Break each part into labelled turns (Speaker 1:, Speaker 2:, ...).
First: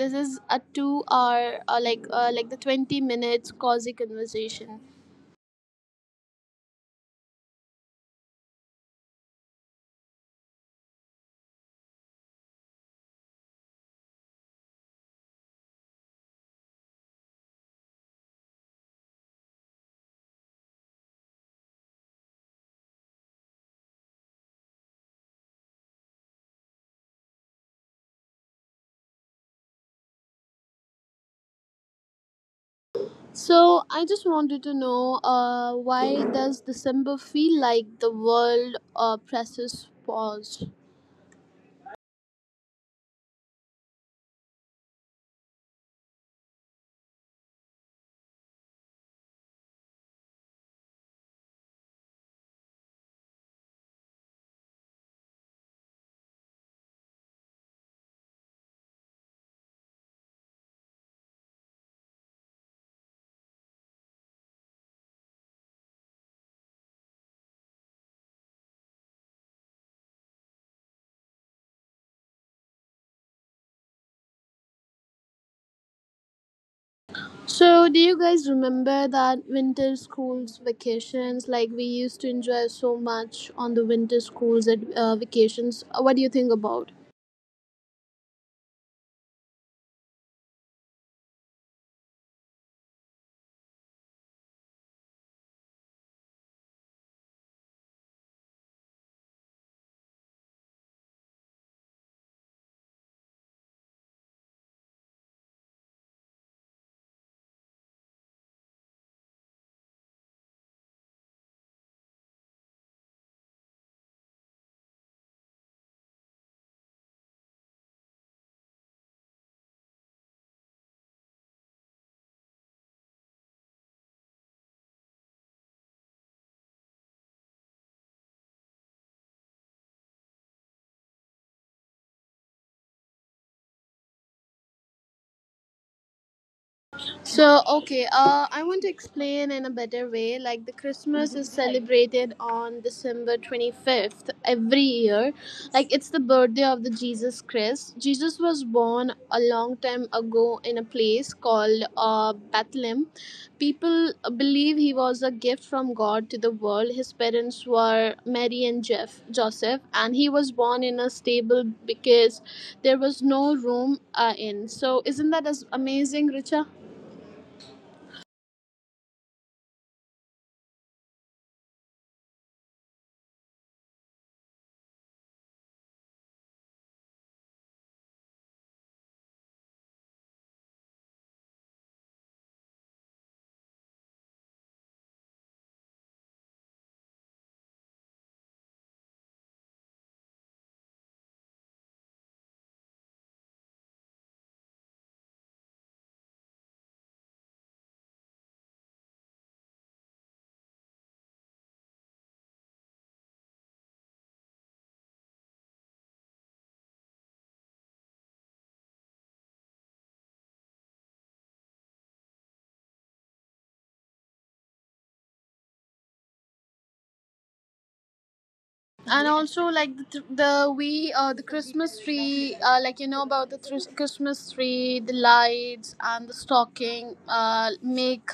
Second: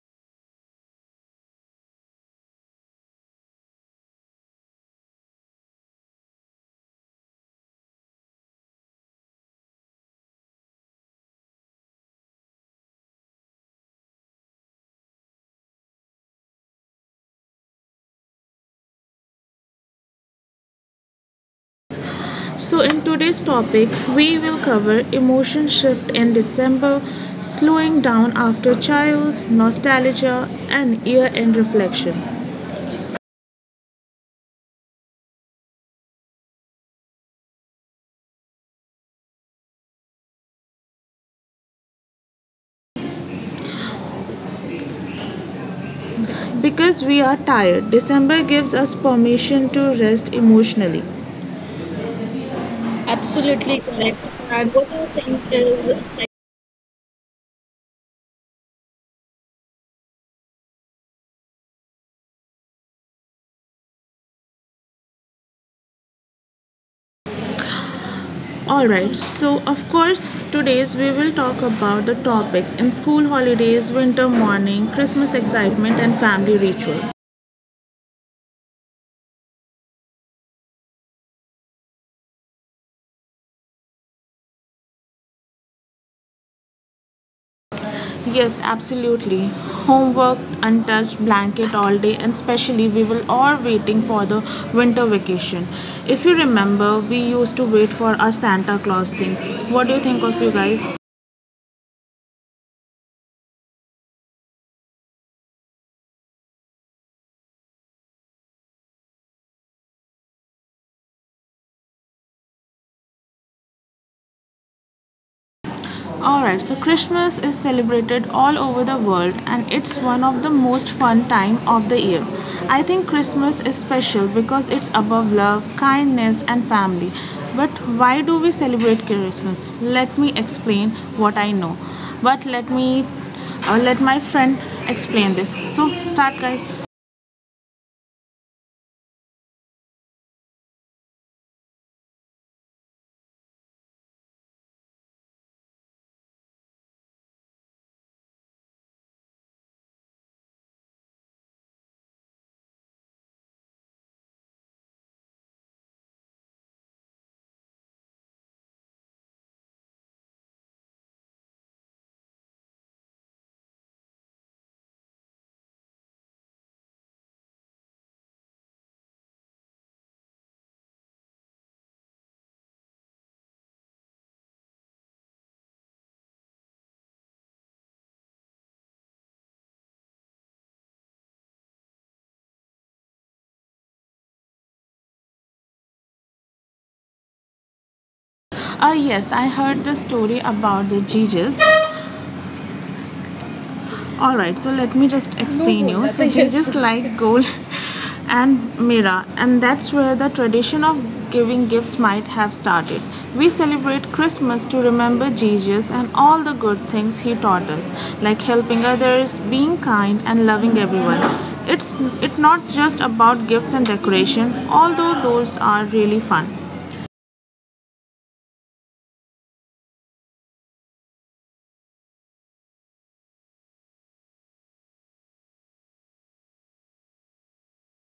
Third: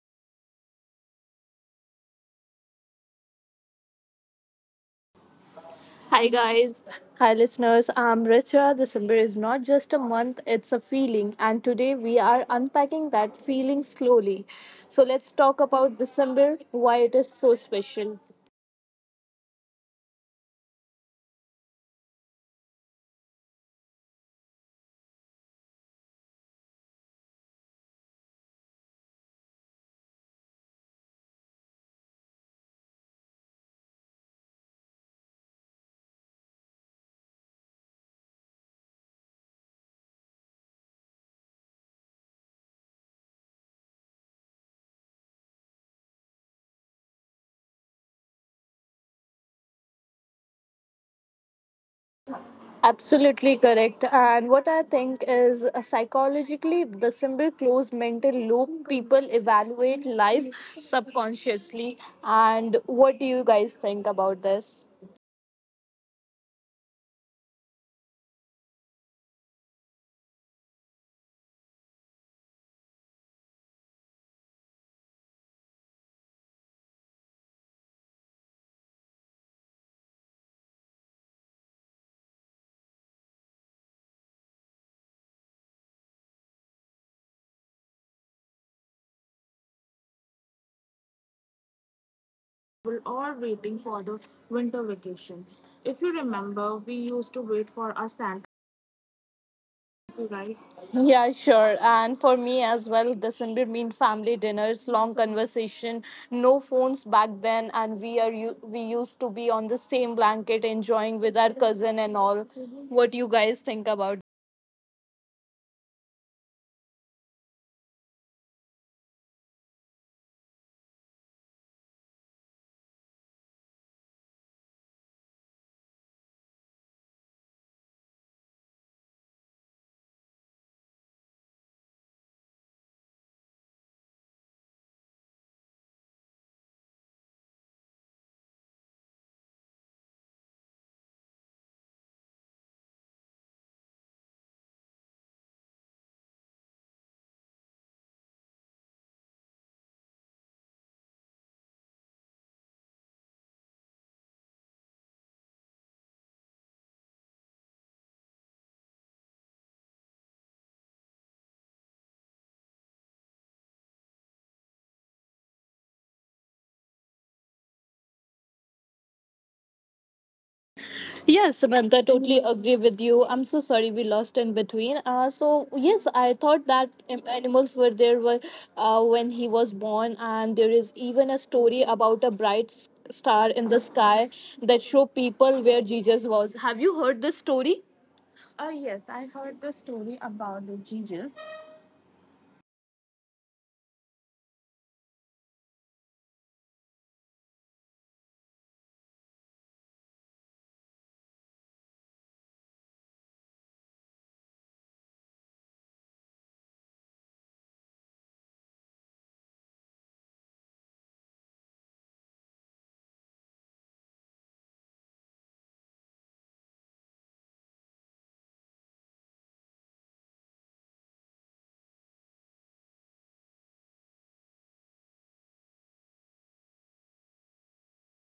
Speaker 1: this is a two-hour, like the 20 minutes cozy conversation.
Speaker 2: Hi, guys. Hi, listeners. I'm Richa. December is not just a month, it's a feeling. And today we are unpacking that feeling slowly. So, let's talk about December, why it is so special.
Speaker 3: So, in today's topic, we will cover emotion shift in December, slowing down after chaos, nostalgia, and year end reflection.
Speaker 1: So I just wanted to know, why does December feel like the world presses pause?
Speaker 3: Because we are tired, December gives us permission to rest emotionally.
Speaker 2: Absolutely
Speaker 3: Absolutely
Speaker 2: correct.
Speaker 3: correct.
Speaker 2: And
Speaker 3: And
Speaker 2: what
Speaker 3: what
Speaker 2: I
Speaker 3: I
Speaker 2: think
Speaker 3: think
Speaker 2: is
Speaker 3: is
Speaker 2: psychologically, December closed mental loop. People evaluate life subconsciously. And what do you guys think about this?
Speaker 3: all right, so of course, today's we will talk about the topics in school holidays, winter morning, Christmas excitement, and family rituals.
Speaker 1: So, do you guys remember that winter schools vacations? Like we used to enjoy so much on the winter schools at vacations. What do you think about?
Speaker 3: Yes, absolutely. Homework, untouched blanket all day, and
Speaker 2: Travel
Speaker 3: especially we
Speaker 2: or
Speaker 3: will all
Speaker 2: waiting for the
Speaker 3: waiting for the
Speaker 2: winter
Speaker 3: winter
Speaker 2: vacation.
Speaker 3: vacation.
Speaker 2: If you
Speaker 3: If you
Speaker 2: remember, we
Speaker 3: remember,
Speaker 2: used
Speaker 3: we
Speaker 2: to wait
Speaker 3: used to
Speaker 2: for
Speaker 3: wait
Speaker 2: our
Speaker 3: for
Speaker 2: Santa,
Speaker 3: our Santa Claus things. What do you
Speaker 2: you
Speaker 3: think of
Speaker 2: guys.
Speaker 3: you guys?
Speaker 2: Yeah, sure. And for me as well, December mean family dinners, long conversation, no phones back then, and we used to be on the same blanket enjoying with our cousin and all. What you guys think about?
Speaker 3: Alright, so Christmas is celebrated all over the world and it's one of the most fun time of the year. I think Christmas is special because it's above love, kindness and family. But why do we celebrate Christmas? Let me explain what I know. But let my friend explain this. So start guys.
Speaker 1: Okay, I want to explain in a better way. Like, the Christmas is celebrated on December 25th every year. Like, it's the birthday of the Jesus Christ. Jesus was born a long time ago in a place called Bethlehem. People believe he was a gift from God to the world. His parents were Mary and Joseph, and he was born in a stable because there was no room in. So, isn't that as amazing, Richa?
Speaker 2: Yes, Samantha, I totally agree with you. I'm so sorry we lost in between. So yes, I thought that animals were there when he was born, and there is even a story about a star in the sky that show people where Jesus was. Have you heard this story? Yes, I
Speaker 3: Yes,
Speaker 2: heard
Speaker 3: I
Speaker 2: the
Speaker 3: heard the
Speaker 2: story
Speaker 3: story
Speaker 2: about the
Speaker 3: about the
Speaker 2: Jesus.
Speaker 3: Jesus. All right, so let me just explain no, you, so I think like gold and mira, and that's where the tradition of giving gifts might have started. We celebrate Christmas to remember Jesus and all the good things he taught us, like helping others, being kind and loving everyone. It's, it not just about gifts and decoration, although those are really fun.
Speaker 1: And also like the, th- the we the Christmas tree, Christmas tree, the lights and the stocking make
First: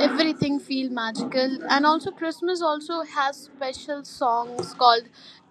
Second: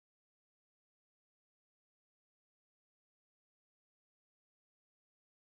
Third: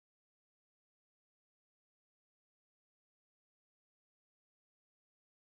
Speaker 1: everything feel magical. And also Christmas also has special songs called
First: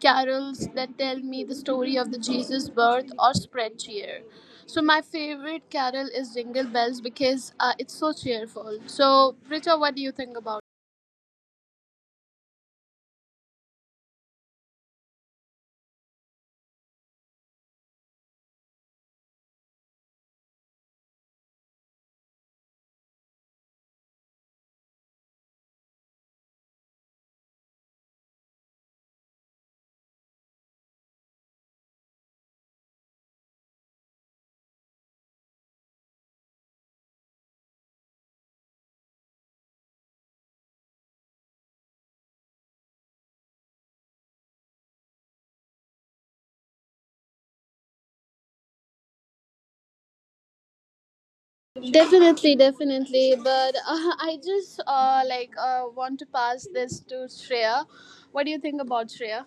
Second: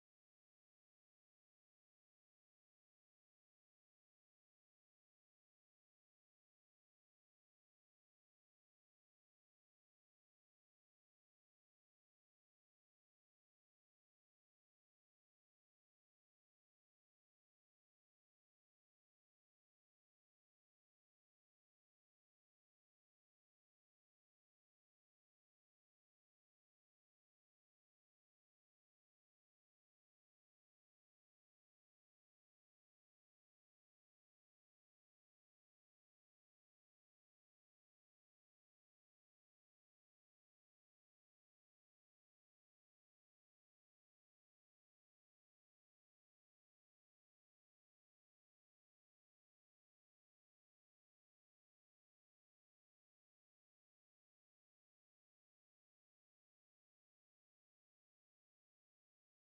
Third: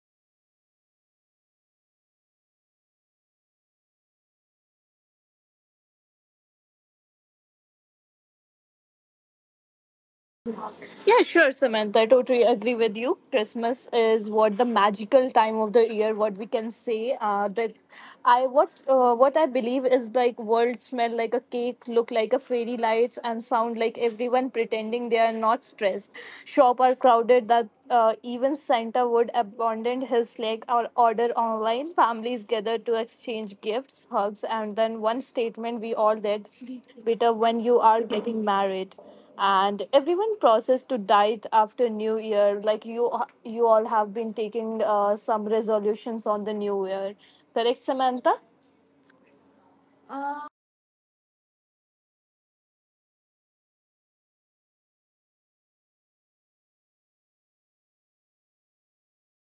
Speaker 1: carols that tell me the story of the Jesus birth or spread cheer. So my favorite carol is Jingle Bells because it's so cheerful. So Richa, what do you think about?
Speaker 2: Yeah, sure, Samantha. I totally agree with you. Christmas is what the magical time of the year, what we can say. That I what I believe is like world smell like a cake, look like a fairy lights, and sound like everyone pretending they are not stressed. Shop are crowded that even Santa would abandon his leg or order online. Families gather to exchange gifts, hugs, and then one statement we all did: "Bitter when you are getting married." And everyone process to diet after new year, like you all have been taking some resolutions on the new year, correct, Samantha?
Speaker 1: Definitely, definitely. But I just want to pass this to Shreya. What do you think about Shreya?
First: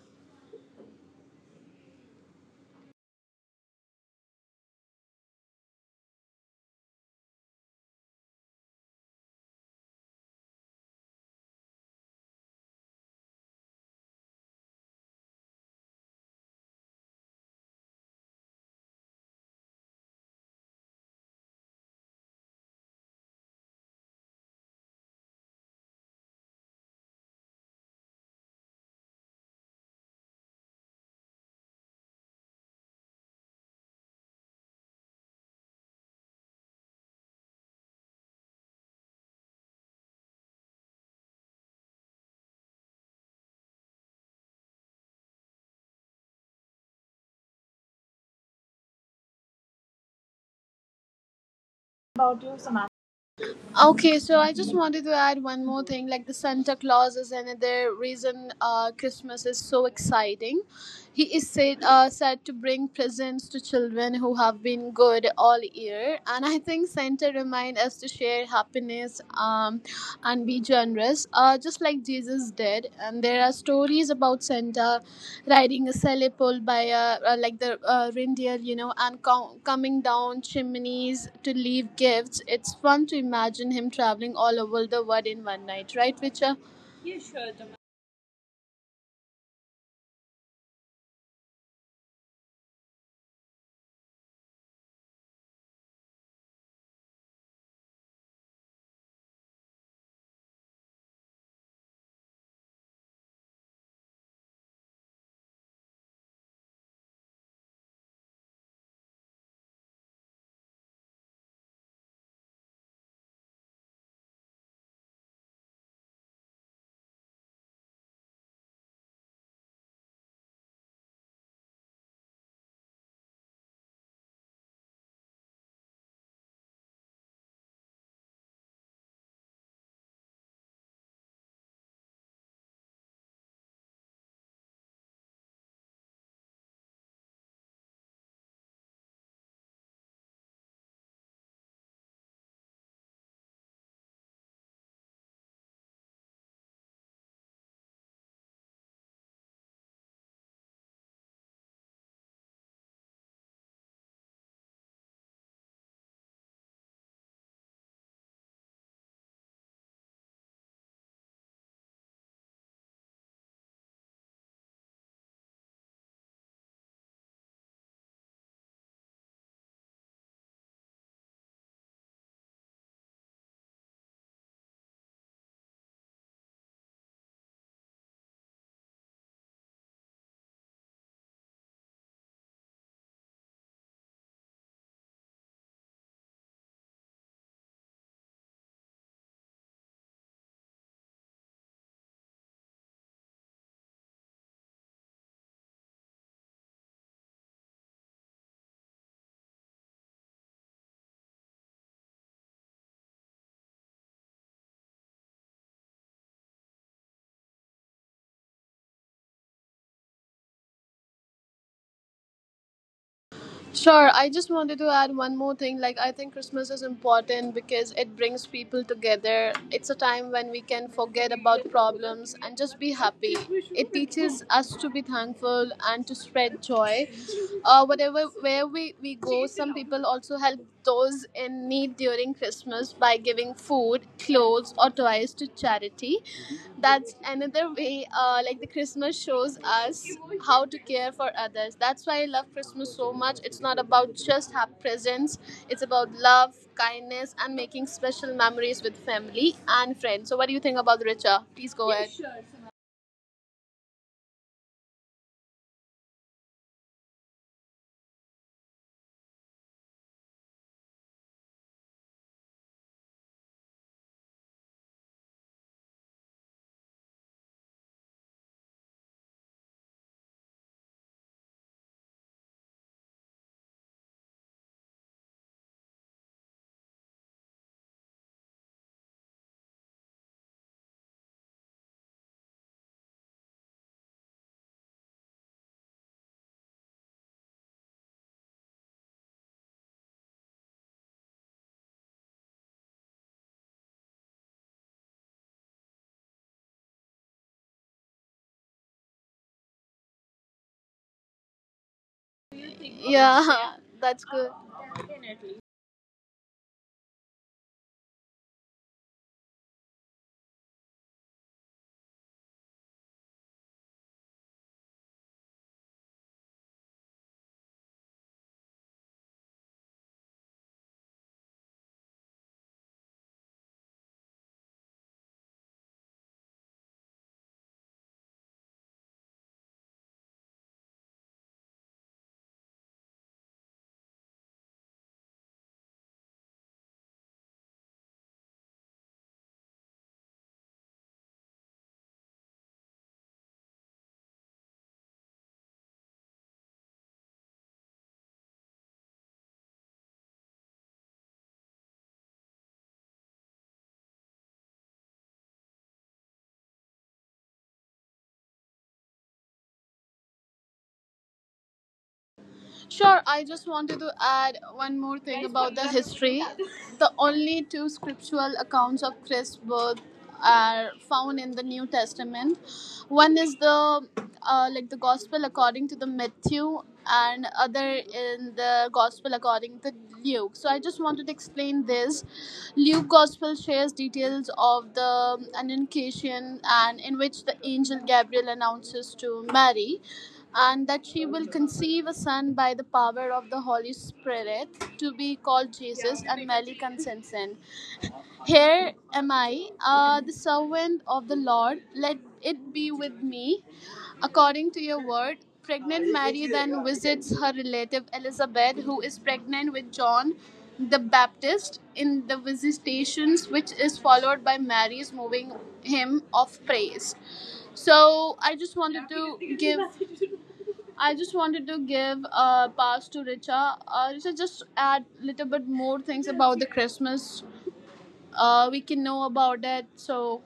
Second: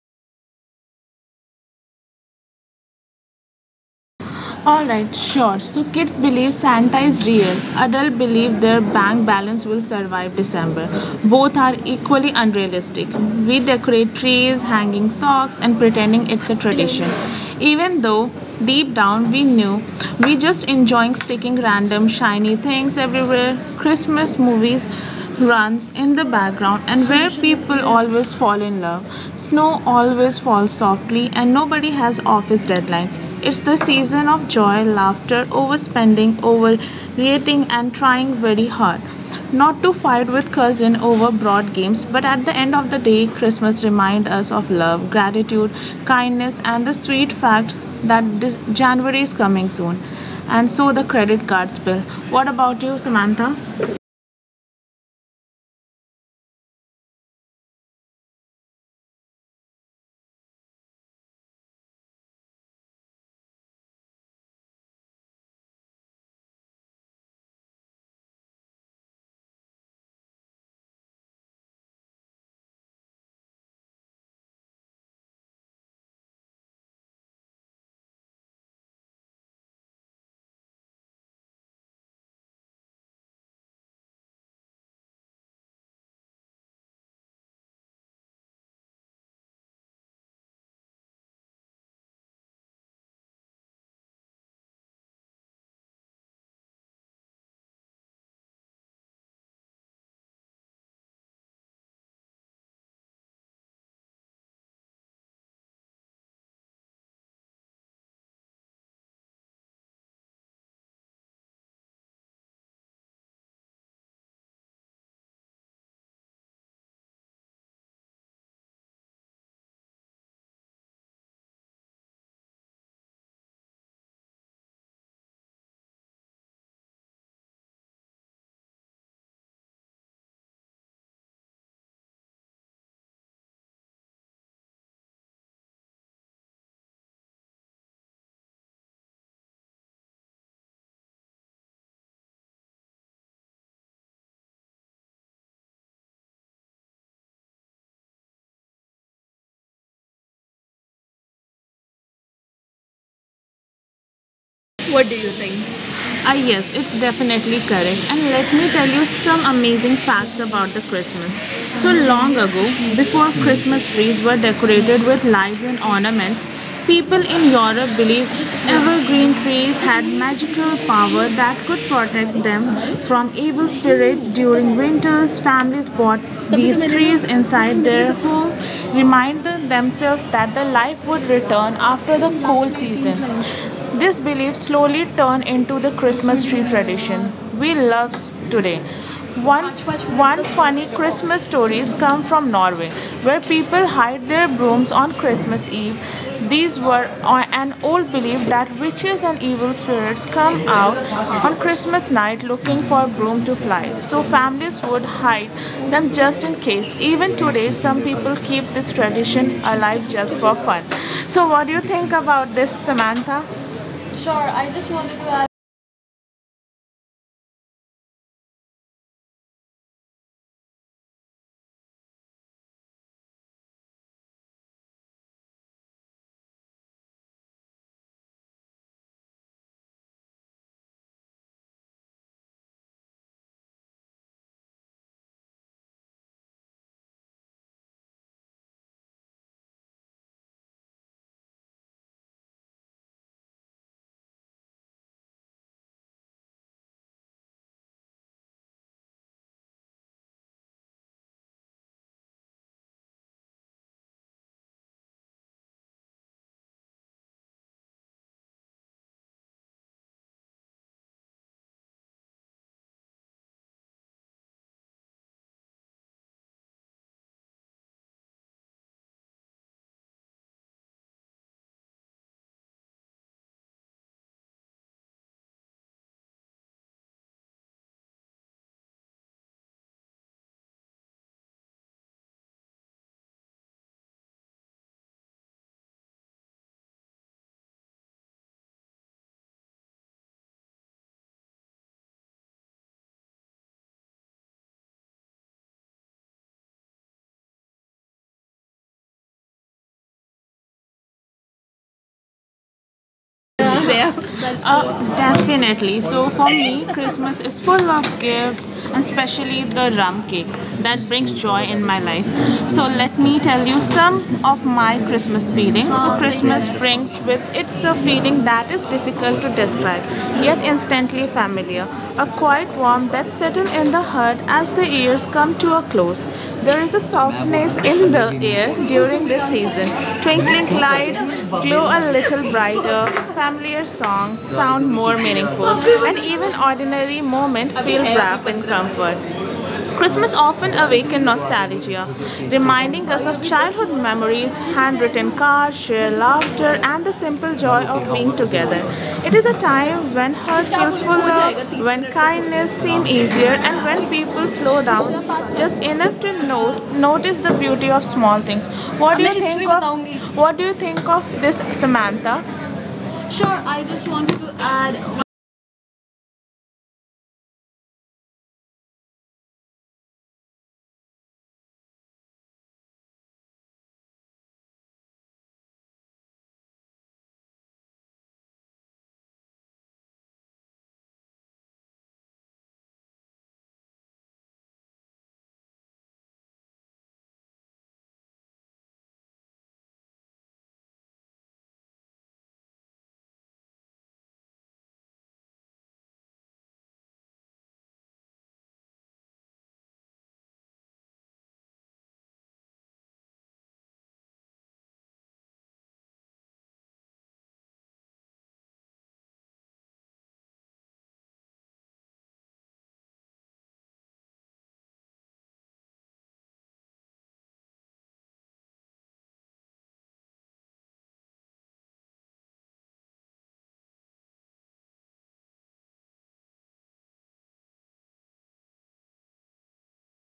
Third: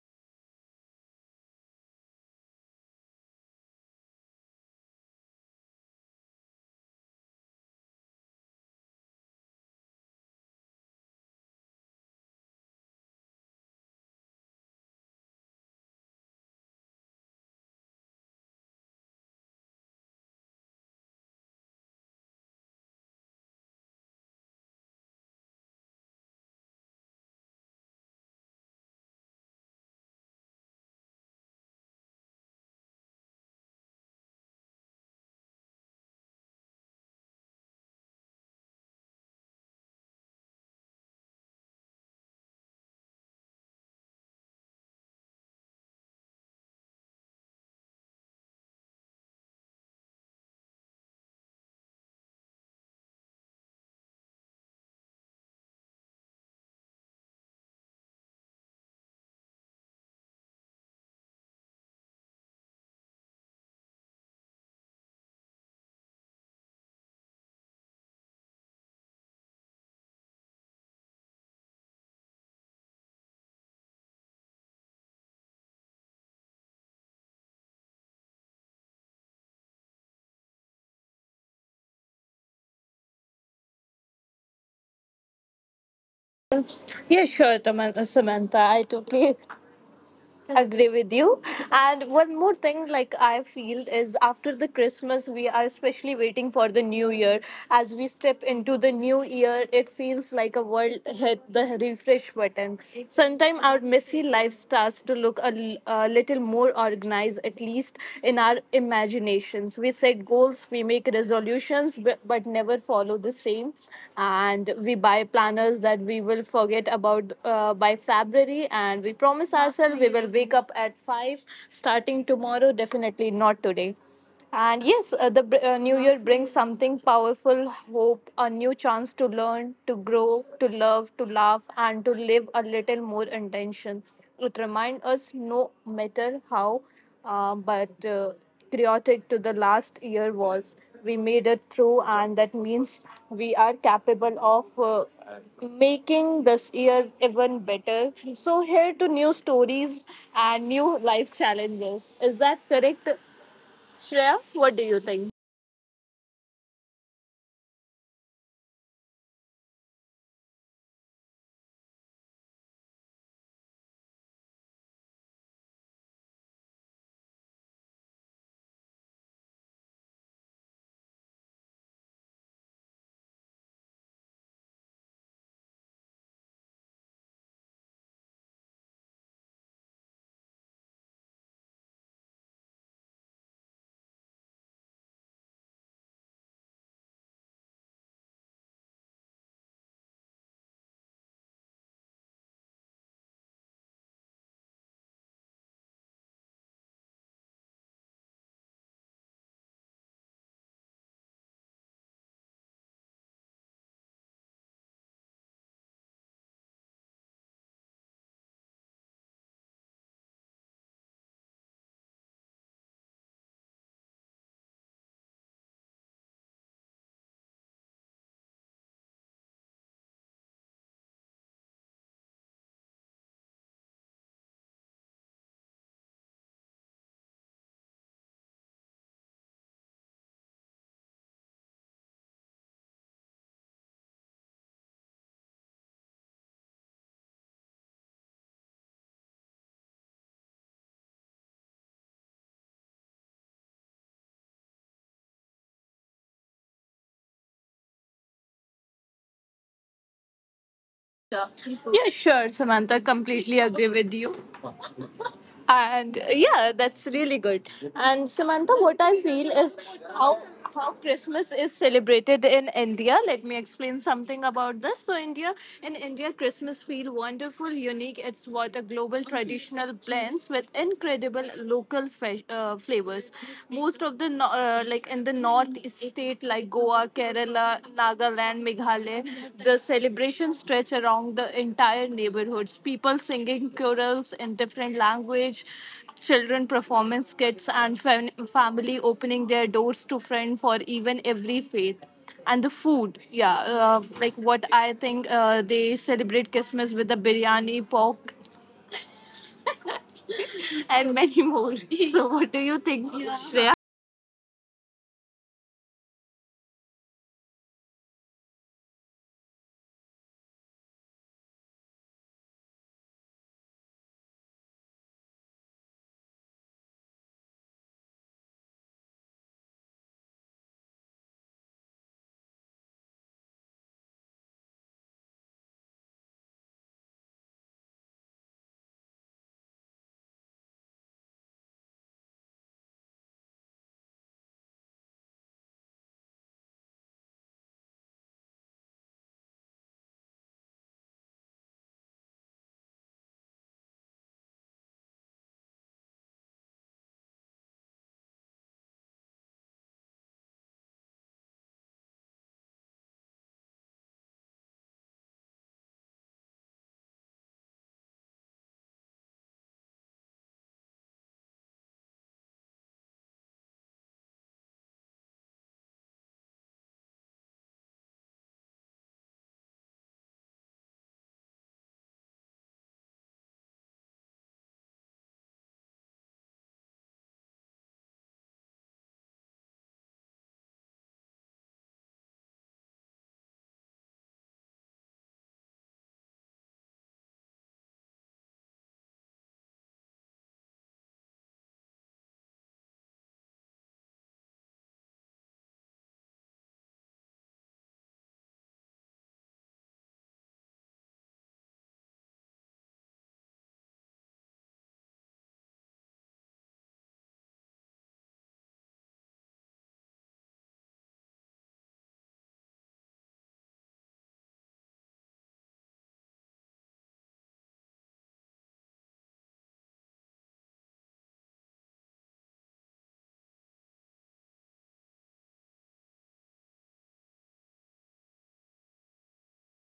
Speaker 3: Alright, sure. So kids believe Santa is real. Adults believe their bank balance will survive December. Both are equally unrealistic. We decorate trees, hanging socks, and pretending it's a tradition. Even though deep down we knew, we just enjoying sticking random shiny things everywhere. Christmas movies runs in the background and where people always fall in love. Snow always falls softly and nobody has office deadlines. It's the season of joy, laughter, overspending, overreacting and trying very hard. Not to fight with cousin over broad games, but at the end of the day, Christmas reminds us of love, gratitude, kindness, and the sweet facts that this January is coming soon. And so the credit cards bill. What about you, Samantha?
Speaker 1: Okay, so I just wanted to add one more thing. Like, the Santa Claus is another reason Christmas is so exciting. He is said to bring presents to children who have been good all year, and I think Santa reminds us to share happiness. And be generous, just like Jesus did. And there are stories about Santa riding a sleigh pulled by like the reindeer, you know, and coming down chimneys to leave gifts. It's fun to imagine him traveling all over the world in one night, right, Richa?
Speaker 2: Yeah, sure, Samantha, I totally agree with you. And one more thing, like I feel is, after the Christmas we are especially waiting for the new year. As we step into the new year, it feels like a world hit the refresh button. Sometime our messy life starts to look a little more organized, at least in our imaginations. We set goals, we make but never follow the same. And we buy planners that we will forget about by February. And we promise ourselves we will wake up at 5, starting tomorrow, definitely not today. And yes, new year brings something powerful: hope, a new chance to learn, to grow, to love, to laugh, and to live a little more intention. It reminds us, no matter how but chaotic to the last year was, we made it through, and that means we are capable of making this year even better. So, here to new stories and new life challenges. Is that correct, Shreya? What do you think?
Speaker 3: Ah, yes, it's definitely correct. And let me tell you some amazing facts about the Christmas. So long ago, before Christmas trees were decorated with lights and ornaments, people in Europe believed evergreen trees had magical power that could protect them from evil spirits during winters. Families bought these trees inside their home, reminding themselves that the life would return after the cold season. This belief slowly slowly turn into the Christmas tree tradition we love today. One, one funny Christmas stories come from Norway, where people hide their brooms on Christmas Eve. These were an old belief that witches and evil spirits come out on Christmas night looking for broom to fly, so families would hide them just in case. Even today, some people keep this tradition alive just for fun. So, what do you think about this, Samantha?
Speaker 1: Sure,
Speaker 3: Sure,
Speaker 1: I just
Speaker 3: I
Speaker 1: wanted
Speaker 3: just
Speaker 1: to
Speaker 3: wanted
Speaker 1: add
Speaker 3: to add.
Speaker 1: one more thing. Like, I think Christmas is important because it brings people together. It's a time when we can forget about problems and just be happy. It teaches us to be thankful and to spread joy. Whatever, where we go, some people also help those in need during Christmas by giving food, clothes, or toys to charity. That's another way like the Christmas shows us how to care for others. That's why I love Christmas so much. It's not about just have presents, it's about love, kindness, and making special memories with family and friends. So what do you think about, Richa? Please go ahead.
Speaker 2: Yeah, sure, Samantha. Completely agree with you. And yeah, that's really good. And Samantha, what I feel is, how how Christmas is celebrated in India. Let me explain something about this. So India, in India Christmas feel wonderful unique. It's what a global traditional blends with incredible local flavors. Most of the like in the north state like Goa, Kerala, Nagaland, Meghalaya. The celebrations stretch around the entire neighborhoods. People singing chorals in different language, children performing skits, and family opening their doors to friends for even every faith. And the food, yeah, like what I think, they celebrate Christmas with the biryani, pork, and many more. So, what do you think, Shreya?
Speaker 3: There.
Speaker 1: Yeah, that's
Speaker 3: That's
Speaker 1: good.
Speaker 3: cool, definitely. So for me, Christmas is full of gifts, and especially the rum cake that brings joy in my life. So let me tell you some of my Christmas feelings. So Christmas brings with it a feeling that is difficult to describe, yet instantly familiar, a quiet warmth that settles in the heart as the years come to a close. There is a softness in the air during this season. Twinkling lights glow a little brighter, familiar songs sound more meaningful, and even ordinary moments feel wrapped in comfort. Christmas often awakens nostalgia, reminding us of childhood memories, handwritten cards, shared laughter, and the simple joy of being together. It is a time when heart feels fuller, when kindness seems easier, and when people slow down just enough to know, notice the beauty of small things. What do you think of what do you think of this, Samantha? Sure,
Speaker 1: Sure,
Speaker 3: I
Speaker 1: I
Speaker 3: just
Speaker 1: just
Speaker 3: wanted to
Speaker 1: wanted to add
Speaker 3: add.
Speaker 1: one more thing about the history. The only two scriptural accounts of Christ's birth are found in the New Testament. One is the Gospel according to the Matthew, and other in the Gospel according to Luke. So I just wanted to explain this. Luke Gospel shares details of the annunciation, and in which the angel Gabriel announces to Mary and that she will conceive a son by the power of the Holy Spirit to be called Jesus, and Mary consent. Here am I, the servant of the Lord. Let it be with me according to your word. Pregnant Mary then visits her relative Elizabeth, who is pregnant with John the Baptist, in the visitations, which is followed by Mary's moving hymn of praise. So I just wanted to give a pass to Richa. Richa, just add a little bit more things about the Christmas. We can know about it. So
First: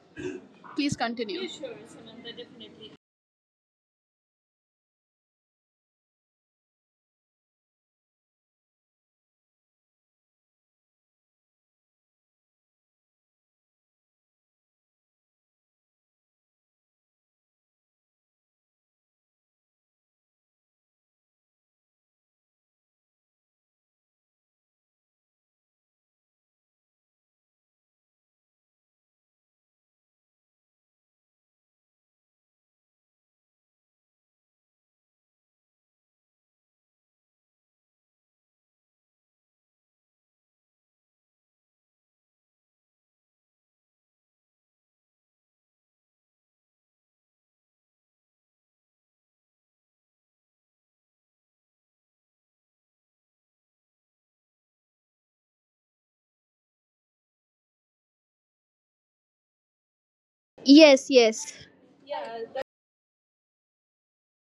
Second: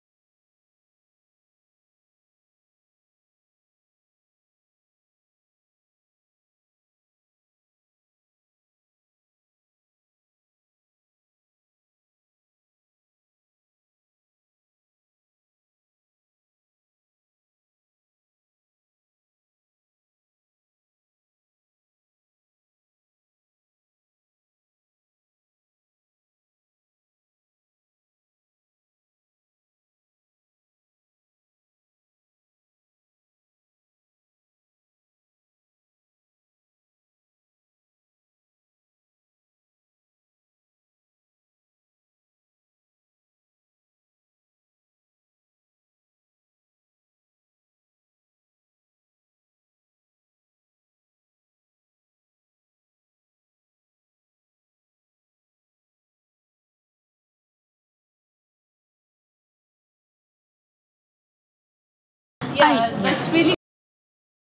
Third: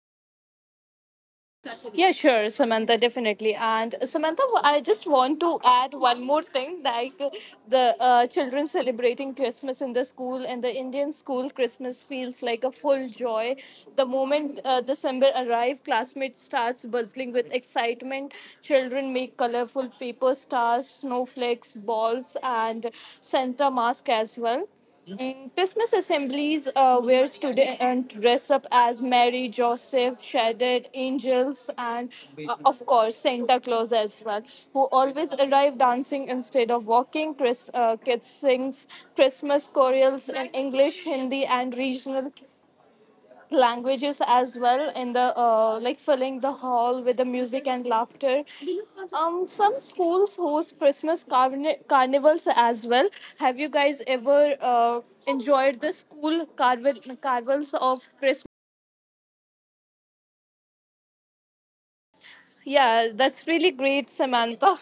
Speaker 1: please continue.
Speaker 2: Yeah, sure, Samantha, definitely. And Samantha, I just want to add one more thing, like the children celebrating Christmas in the school, and the Indian school Christmas feels like a full joy. The moment December arrives, classmates starts buzzing with excitement. Children make colorful paper stars, snowflakes, balls, and Santa mask as well in Christmas assemblies, where students dress up as Mary, Joseph, shaded angels, and of course Santa Claus as well, who always arrive dancing instead of walking. Kids sings Christmas chorales in English, Hindi, and regional languages as well, in the like filling the hall with the music and laughter. Um, some schools host carnivals as well. Have you guys ever enjoyed the school carnival carnivals of Christmas?
Speaker 1: Yes, yes.
Speaker 2: Yeah,
Speaker 3: Yeah,
Speaker 2: that's
Speaker 3: that's
Speaker 2: really
Speaker 3: really.
Speaker 2: great, Samantha.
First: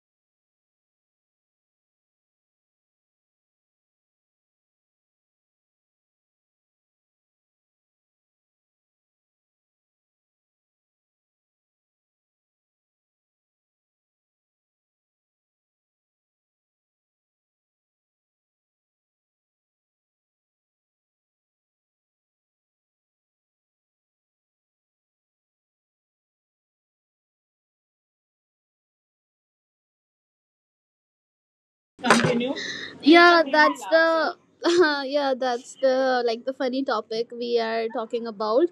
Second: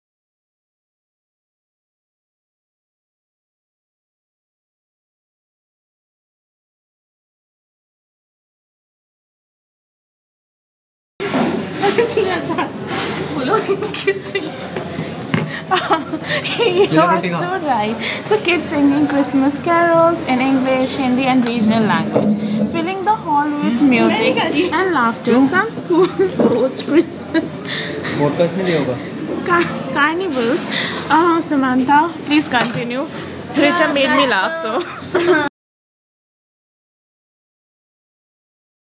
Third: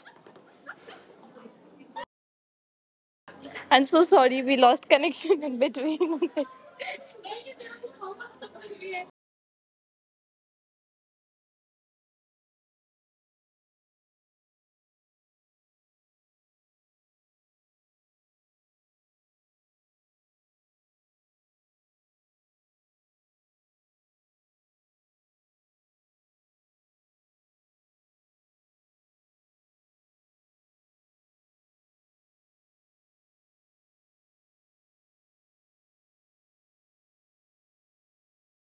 Speaker 2: I'm so sorry we lost connection in between.
Speaker 3: Yeah, it's so right. So kids singing Christmas carols in English, Hindi, and regional language, filling the hall with music and laughter. Some schools host Christmas podcast नहीं दिया होगा carnivals. Samantha, please continue.
Speaker 1: Yeah,
Speaker 3: Richa
Speaker 1: that's
Speaker 3: made me
Speaker 1: the
Speaker 3: laugh, so.
Speaker 1: yeah, that's the funny topic we are talking about.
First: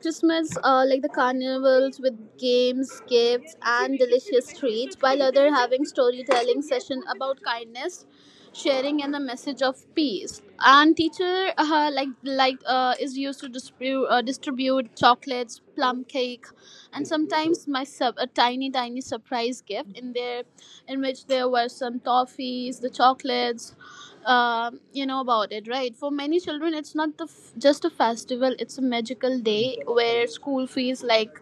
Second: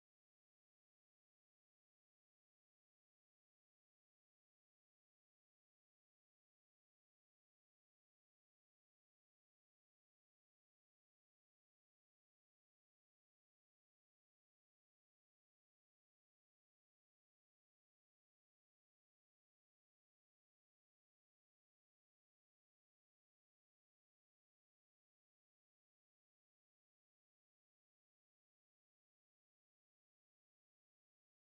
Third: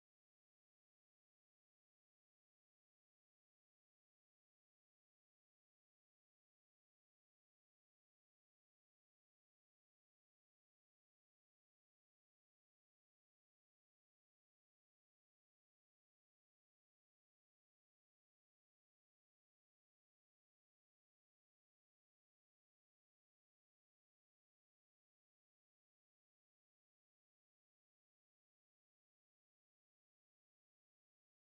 Speaker 1: Christmas, like the carnivals with games, gifts, and delicious treats, while other having storytelling session about kindness, sharing, and the message of peace. And teacher is used to distribute chocolates, plum cake, and sometimes my sub a tiny tiny surprise gift in there, in which there were some toffees, the chocolates. You know about it, right? For many children, it's not just a festival; it's a magical day where school feels like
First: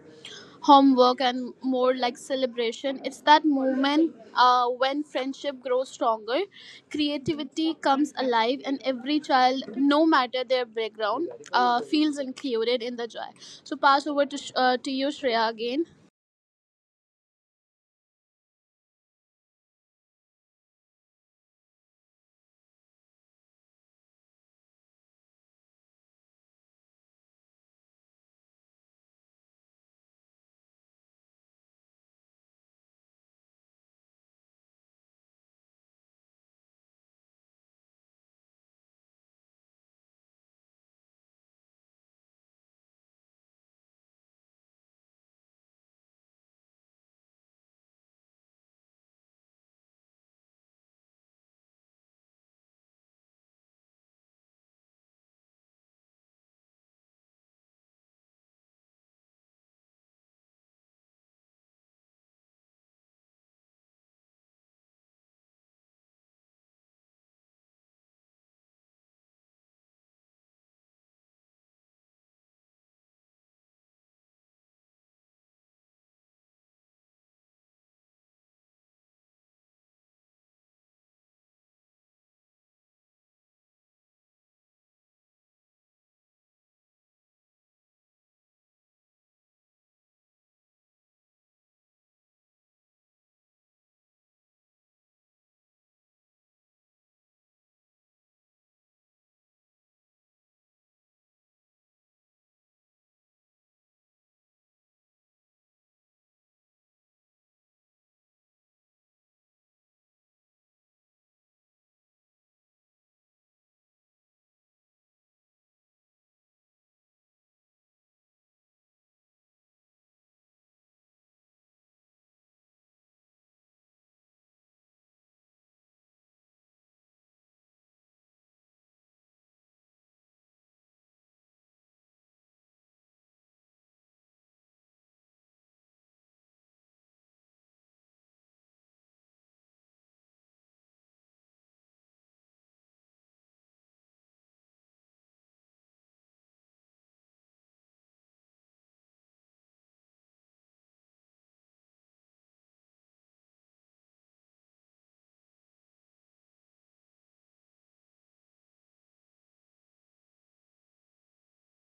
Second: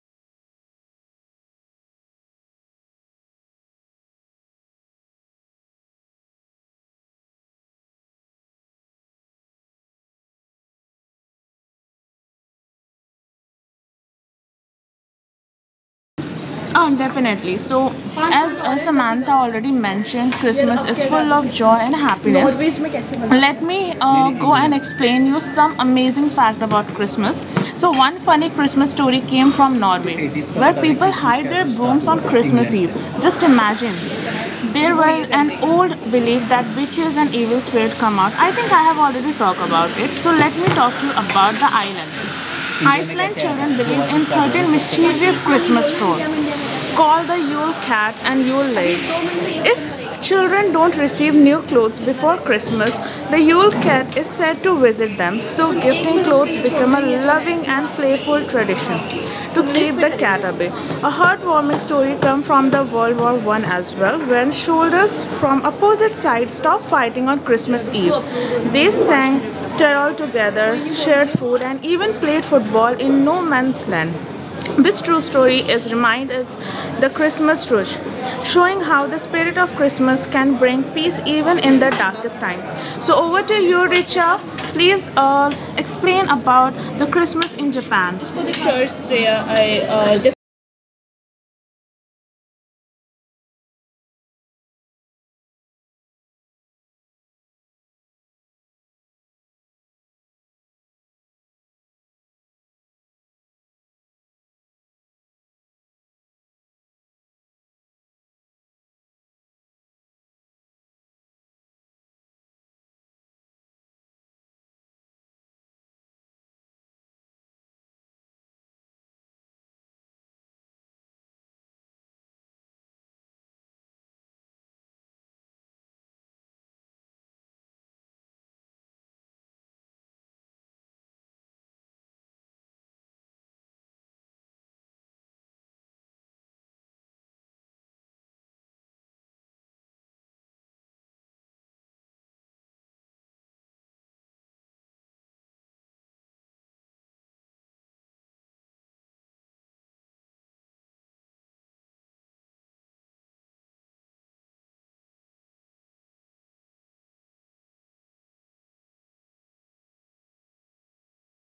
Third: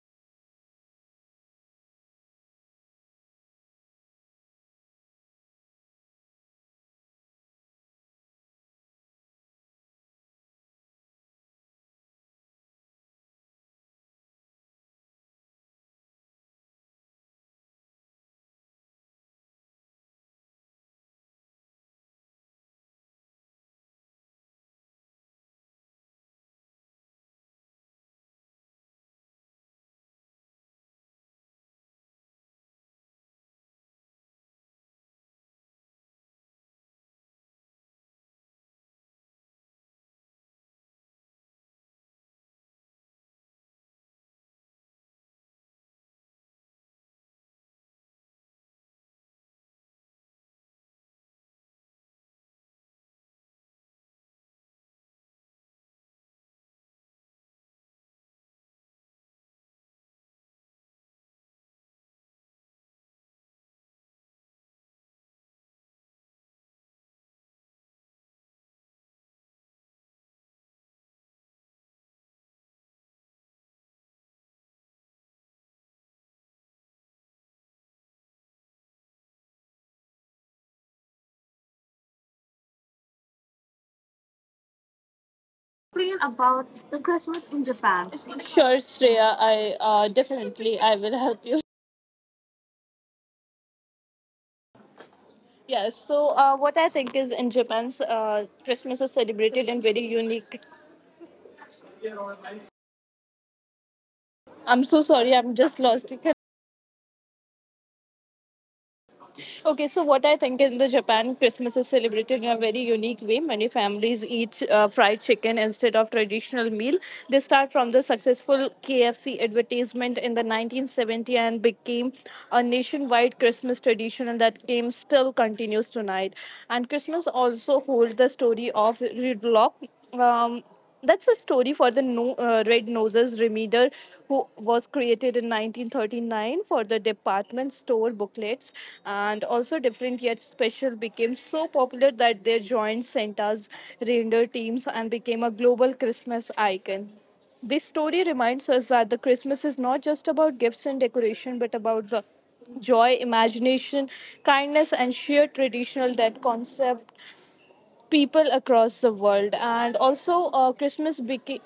Speaker 1: homework and more like celebration. It's that moment when friendship grows stronger, creativity comes alive, and every child, no matter their background, feels included in the joy. So pass over to, to you Shreya again.
Speaker 3: Oh, definitely. So, as Samantha already mentioned, Christmas is full of joy and happiness. Let me go and explain you some amazing fact about Christmas. So one funny Christmas story came from Norway, where people hide their brooms on Christmas Eve. Just imagine. There were an old belief that witches and evil spirits come out. I think I have already talked about it. So let me talk to you about the island. Iceland children believe in 13 mischievous Christmas trolls. Call the Yule Cat and Yule Lights. If children don't receive new clothes before Christmas, the Yule Cat is said to visit them, so gifting clothes become a loving and playful tradition to keep the cat away. A heartwarming story comes from the World War I as well, when soldiers from opposite sides stopped fighting on Christmas Eve. They sang carol together, shared food, and even played football in no man's land. This true story is remind as the Christmas truth, showing how the spirit of Christmas can bring peace even in the darkest time. So over to you, Richa. Please
Speaker 2: Explain
Speaker 3: explain
Speaker 2: about
Speaker 3: about
Speaker 2: the
Speaker 3: the
Speaker 2: Christmas in
Speaker 3: Christmas in
Speaker 2: Japan.
Speaker 3: Japan.
Speaker 2: Sure, Shreya. I, definitely I will help you. Yeah, so what I think is, in Japan, Christmas is celebrated in very unique. I'm so sorry, I'm just lost. Okay, so what I think, in the Japan, Christmas is celebrated in a very unique way. Many families eat fried chicken instead of traditional meal. They start from the successful KFC advertisement in the 1970 and became a nationwide Christmas tradition, and that game still continues tonight. And Christmas also holds the story of Rudolph. Um, That's a story for the no, Red Noses Remeter, who was created in 1939 for the department store booklets, and also different yet special became so popular that they joined Santa's reindeer teams and became a global Christmas icon. This story reminds us that the Christmas is not just about gifts and decoration, but about the joy, imagination, kindness, and sheer traditional that concept people across the world. And also uh, christmas beca-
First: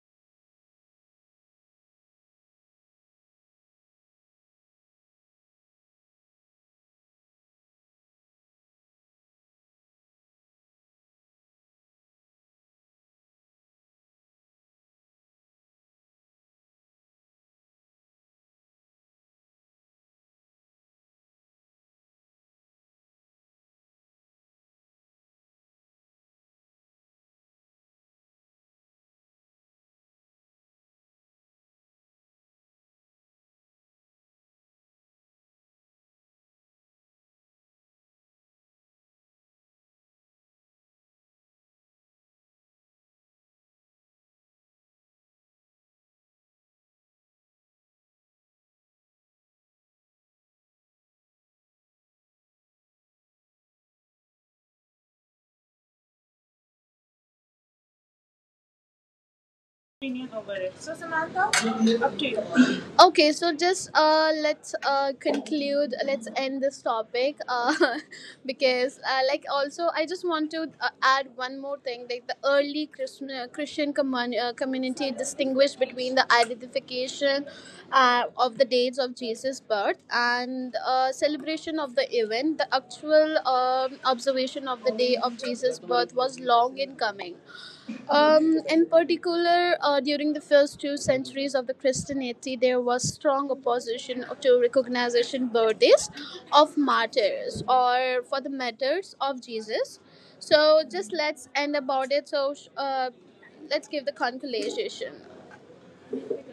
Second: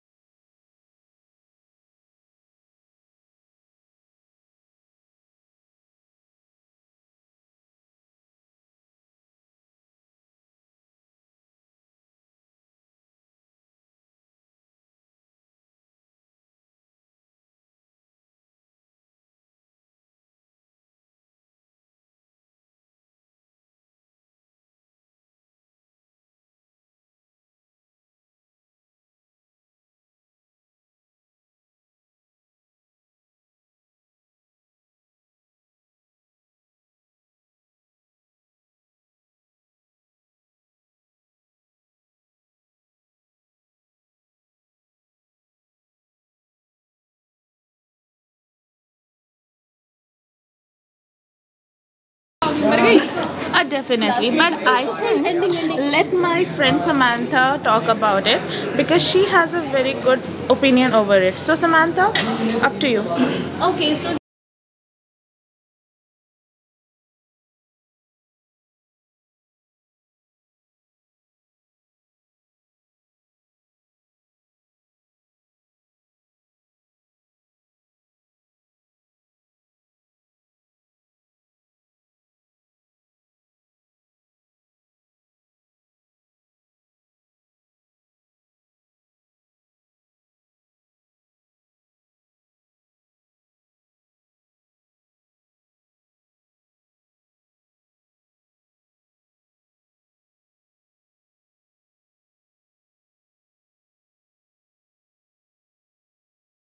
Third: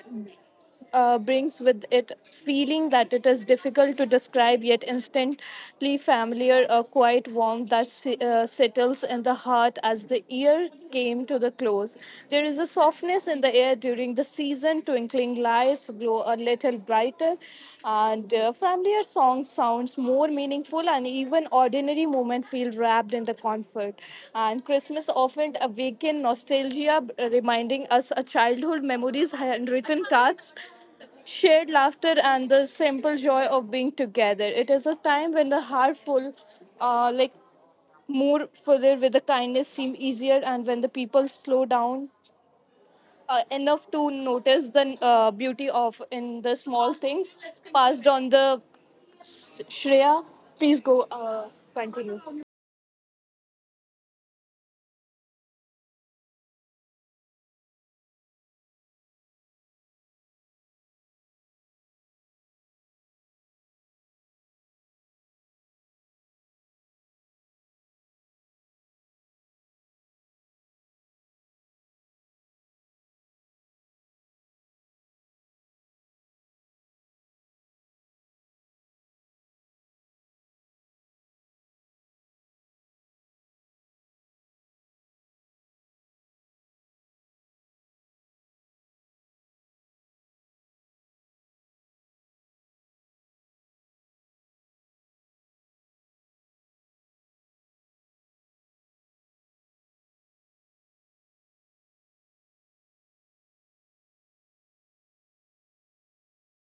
Speaker 2: uh, brings with it feeling that it is difficult to describe, yet instantly familiar, a quiet warmth that settles in the heart as the year came to the close. There is a softness in the air during the season. Twinkling lights glow a little brighter, and familiar song sounds more meaningful, and even ordinary moments feel wrapped in the comfort. And Christmas often awaken nostalgia, reminding us of childhood memories, handwritten cards, shared laughter, and the simple joy of being together. It is a time when the heart full, uh, like more fuller, with the kindness seem easier, and when the people slow down enough to notice the beauty of in the small things. Passed on the Shreya, please go continue.
Speaker 3: Definitely, but I think let my friend Samantha talk about it because she has a very good
Speaker 1: Opinion over it.
Speaker 3: opinion
Speaker 1: So,
Speaker 3: over it.
Speaker 1: Samantha,
Speaker 3: So Samantha,
Speaker 1: up to
Speaker 3: up
Speaker 1: you.
Speaker 3: to you.
Speaker 1: Okay, so just
Speaker 3: Okay, so
Speaker 1: let's conclude, let's end this topic because, also, I just want to add one more thing like, the early community distinguished between the identification of the dates of Jesus' birth and celebration of the event. The actual observation of the day of Jesus' birth was long in coming. In particular, during the first two centuries of the Christianity, there was strong opposition to recognition birthdays of martyrs or for the martyrs of Jesus. So just let's end about it. So let's give the conclusion.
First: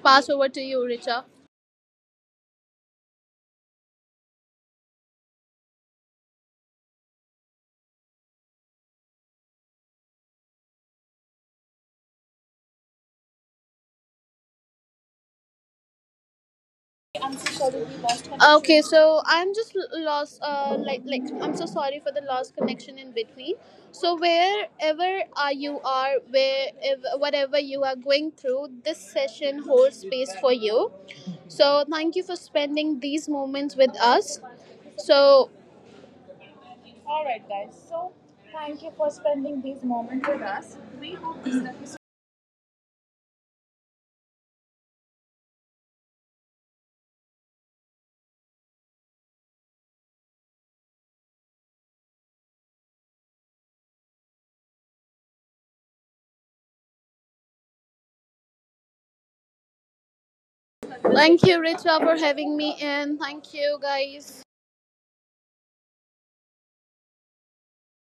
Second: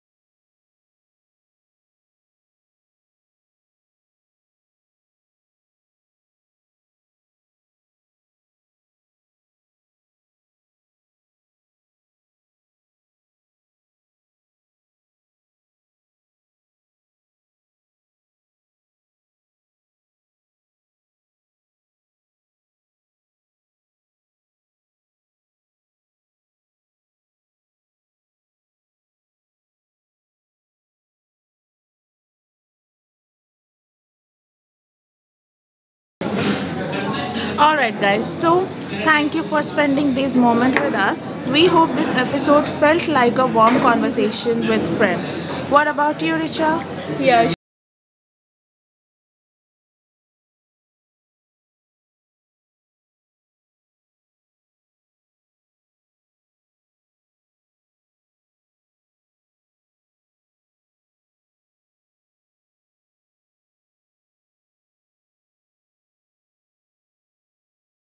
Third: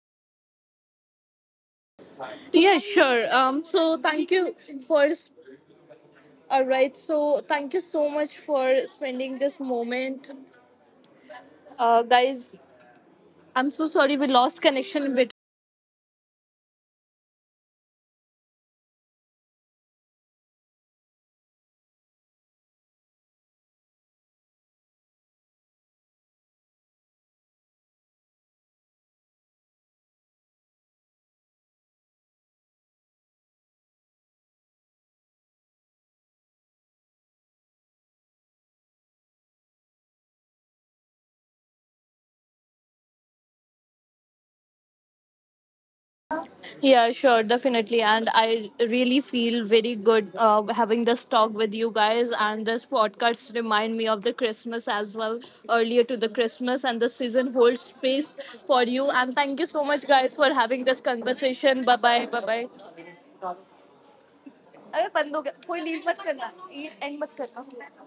Speaker 1: Pass over to you, Richa.
Speaker 2: Yeah, sure. So thank you for. All right. So thank you so much for spending this moment, guys. I'm so sorry we lost connection a bit.
Speaker 1: Okay, so lost. I'm so sorry for the lost connection in between. So wherever you are, where whatever you are going through, this session holds space for you. So thank you for spending these moments with us. So
Speaker 3: all right, guys. So, thank you for spending this moment with us. We hope this episode felt like a warm conversation with friend. What about you, Richa?
Speaker 2: Yeah, sure,
Speaker 3: Yeah,
Speaker 2: definitely. And I really feel very good having this talk with you guys. And this podcast remind me of the Christmas as well, earlier to the Christmas, and the season holds space for you. And thank you so much, guys, for having this
Speaker 1: thank you,
Speaker 2: conversation. Bye
Speaker 1: Richa, for
Speaker 2: bye. Bye
Speaker 1: having
Speaker 2: bye.
Speaker 1: me, and thank you, guys.
Speaker 2: अबे बंद हो गया कोई leave मत करना and मत करना